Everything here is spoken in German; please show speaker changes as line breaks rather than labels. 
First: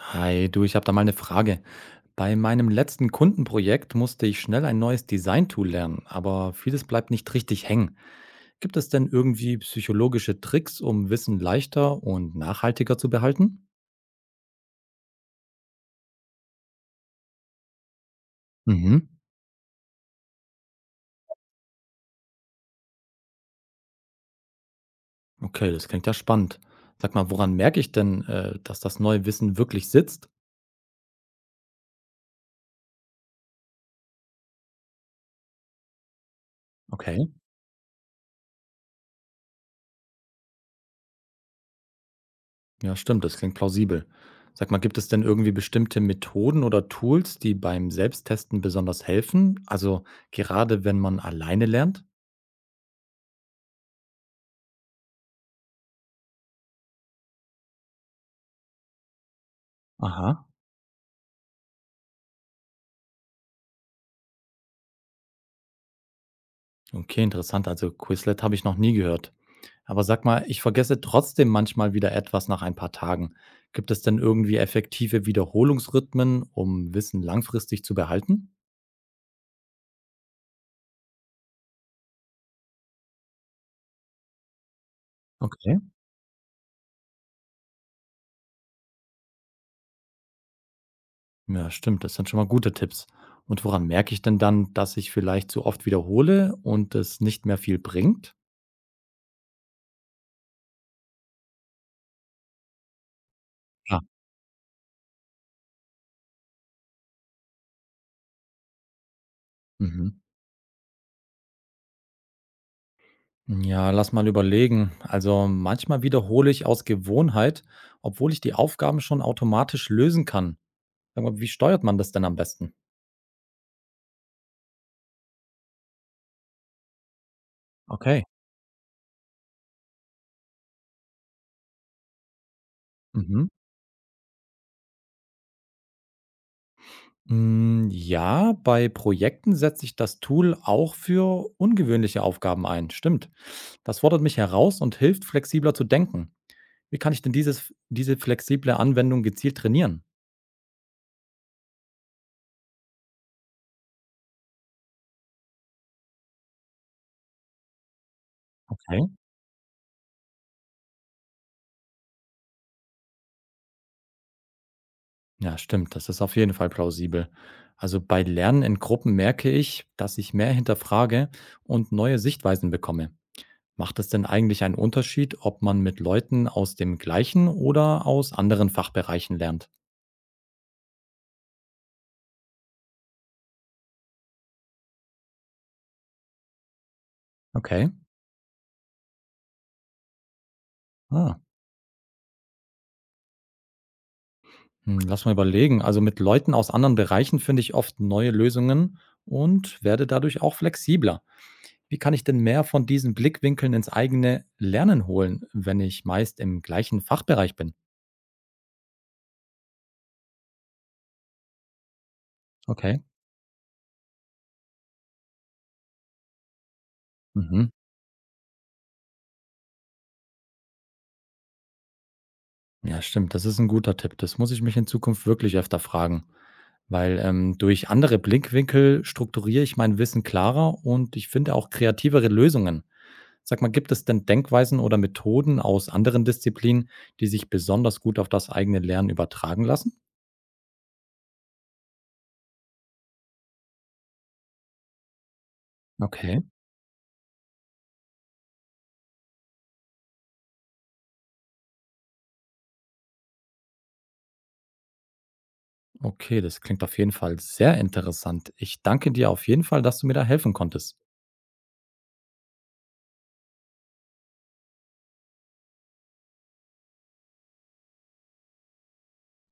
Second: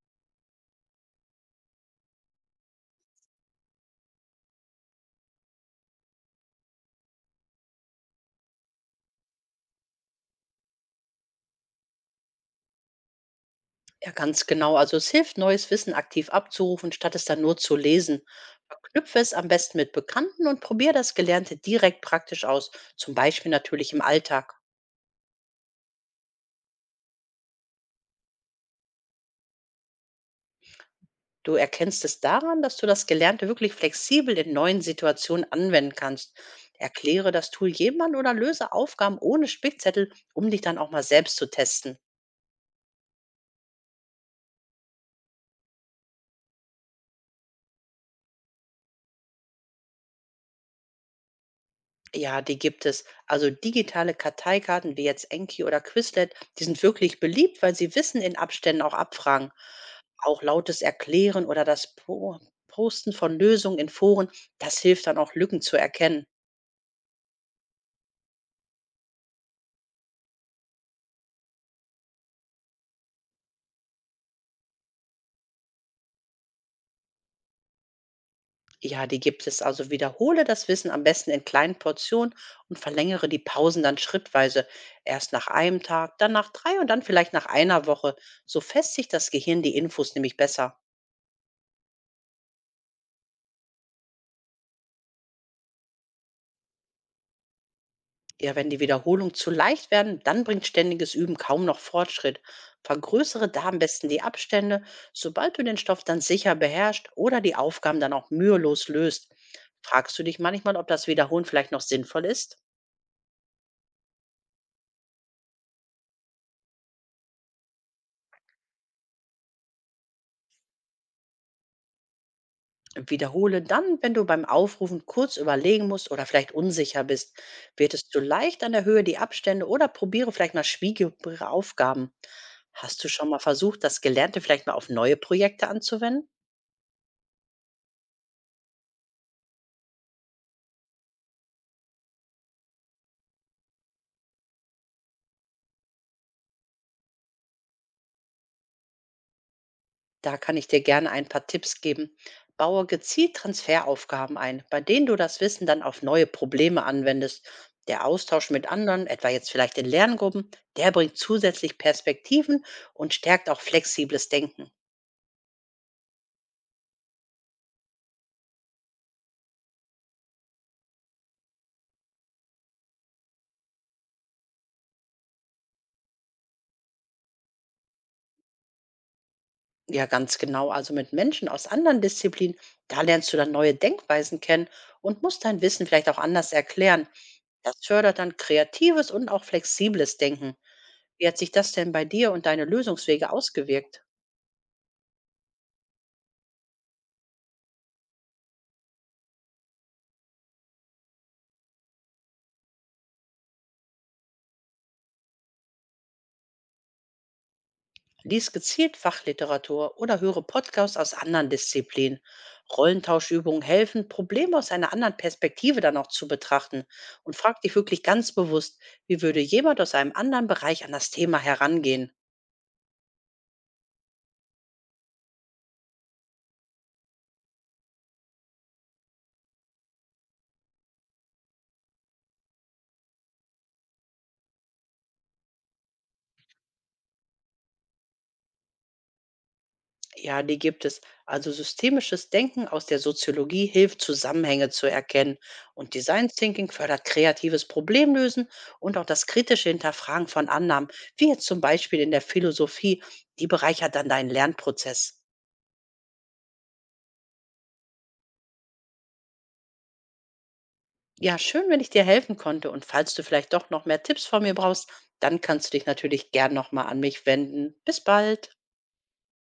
Hi, du, ich habe da mal eine Frage. Bei meinem letzten Kundenprojekt musste ich schnell ein neues Design-Tool lernen, aber vieles bleibt nicht richtig hängen. Gibt es denn irgendwie psychologische Tricks, um Wissen leichter und nachhaltiger zu behalten?
Ja, ganz genau. Also es hilft, neues Wissen aktiv abzurufen, statt es dann nur zu lesen.
Mhm.
Verknüpfe es am besten mit Bekannten und probiere das Gelernte direkt praktisch aus, zum Beispiel natürlich im Alltag.
Okay, das klingt ja spannend. Sag mal, woran merke ich denn, dass das neue Wissen wirklich sitzt?
Du erkennst es daran, dass du das Gelernte wirklich flexibel in neuen Situationen anwenden kannst.
Okay.
Erkläre das Tool jemand oder löse Aufgaben ohne Spickzettel, um dich dann auch mal selbst zu testen.
Ja, stimmt, das klingt plausibel. Sag mal, gibt es denn irgendwie bestimmte Methoden oder Tools, die beim Selbsttesten besonders helfen? Also gerade wenn man alleine lernt?
Ja, die gibt es. Also digitale Karteikarten wie jetzt Enki oder Quizlet, die sind wirklich beliebt, weil sie Wissen in Abständen auch abfragen. Auch
Aha.
lautes Erklären oder das Posten von Lösungen in Foren, das hilft dann auch Lücken zu erkennen.
Okay, interessant. Also Quizlet habe ich noch nie gehört. Aber sag mal, ich vergesse trotzdem manchmal wieder etwas nach ein paar Tagen. Gibt es denn irgendwie effektive Wiederholungsrhythmen, um Wissen langfristig zu behalten?
Ja, die gibt es. Also wiederhole das Wissen am besten in kleinen Portionen und verlängere die Pausen dann schrittweise. Erst nach
Okay.
einem Tag, dann nach drei und dann vielleicht nach einer Woche. So festigt das Gehirn die Infos nämlich besser.
Ja, stimmt. Das sind schon mal gute Tipps. Und woran merke ich denn dann, dass ich vielleicht zu oft wiederhole und es nicht mehr viel bringt?
Ja, wenn die Wiederholungen zu leicht werden, dann bringt ständiges Üben kaum noch Fortschritt. Vergrößere da am
Ah,
besten die Abstände, sobald du den Stoff dann sicher beherrschst oder die Aufgaben dann auch mühelos löst.
mhm.
Fragst du dich manchmal, ob das Wiederholen vielleicht noch sinnvoll ist?
Ja, lass mal überlegen. Also manchmal wiederhole ich aus Gewohnheit, obwohl ich die Aufgaben schon automatisch lösen kann. Sag mal, wie steuert man das denn am besten?
Wiederhole dann, wenn du beim Aufrufen kurz überlegen musst oder vielleicht unsicher bist. Wird es zu
Okay.
leicht, an der Höhe die Abstände oder probiere vielleicht mal schwierigere Aufgaben. Hast du schon mal
Mhm.
versucht, das Gelernte vielleicht mal auf neue Projekte anzuwenden?
Hm, ja, bei Projekten setze ich das Tool auch für ungewöhnliche Aufgaben ein. Stimmt. Das fordert mich heraus und hilft, flexibler zu denken. Wie kann ich denn diese flexible Anwendung gezielt trainieren?
Da kann ich dir gerne ein paar Tipps geben. Baue gezielt Transferaufgaben ein, bei denen du das Wissen dann auf neue Probleme anwendest. Der Austausch mit
Okay.
anderen, etwa jetzt vielleicht in Lerngruppen, der bringt zusätzlich Perspektiven und stärkt auch flexibles Denken.
Ja, stimmt. Das ist auf jeden Fall plausibel. Also bei Lernen in Gruppen merke ich, dass ich mehr hinterfrage und neue Sichtweisen bekomme. Macht es denn eigentlich einen Unterschied, ob man mit Leuten aus dem gleichen oder aus anderen Fachbereichen lernt?
Ja, ganz genau. Also mit Menschen aus anderen Disziplinen, da lernst du dann neue Denkweisen kennen und musst dein Wissen vielleicht auch anders erklären. Das
Okay.
fördert dann kreatives und auch flexibles Denken. Wie
Ah.
hat sich das denn bei dir und deine Lösungswege ausgewirkt?
Hm, lass mal überlegen. Also mit Leuten aus anderen Bereichen finde ich oft neue Lösungen und werde dadurch auch flexibler. Wie kann ich denn mehr von diesen Blickwinkeln ins eigene Lernen holen, wenn ich meist im gleichen Fachbereich bin?
Lies gezielt Fachliteratur oder höre Podcasts aus anderen Disziplinen.
Okay.
Rollentauschübungen helfen, Probleme aus einer anderen Perspektive dann auch zu betrachten, und frag
Mhm.
dich wirklich ganz bewusst, wie würde jemand aus einem anderen Bereich an das Thema herangehen?
Ja, stimmt. Das ist ein guter Tipp. Das muss ich mich in Zukunft wirklich öfter fragen, weil durch andere Blickwinkel strukturiere ich mein Wissen klarer und ich finde auch kreativere Lösungen. Sag mal, gibt es denn Denkweisen oder Methoden aus anderen Disziplinen, die sich besonders gut auf das eigene Lernen übertragen lassen?
Ja, die gibt es. Also systemisches Denken aus der Soziologie hilft, Zusammenhänge zu erkennen, und Design
Okay,
Thinking fördert kreatives Problemlösen und auch das kritische Hinterfragen von Annahmen, wie jetzt zum Beispiel in der Philosophie, die bereichert dann deinen Lernprozess.
okay, das klingt auf jeden Fall sehr interessant. Ich danke dir auf jeden Fall, dass du mir da helfen konntest.
Ja, schön, wenn ich dir helfen konnte. Und falls du vielleicht doch noch mehr Tipps von mir brauchst, dann kannst du dich natürlich gern nochmal an mich wenden. Bis bald.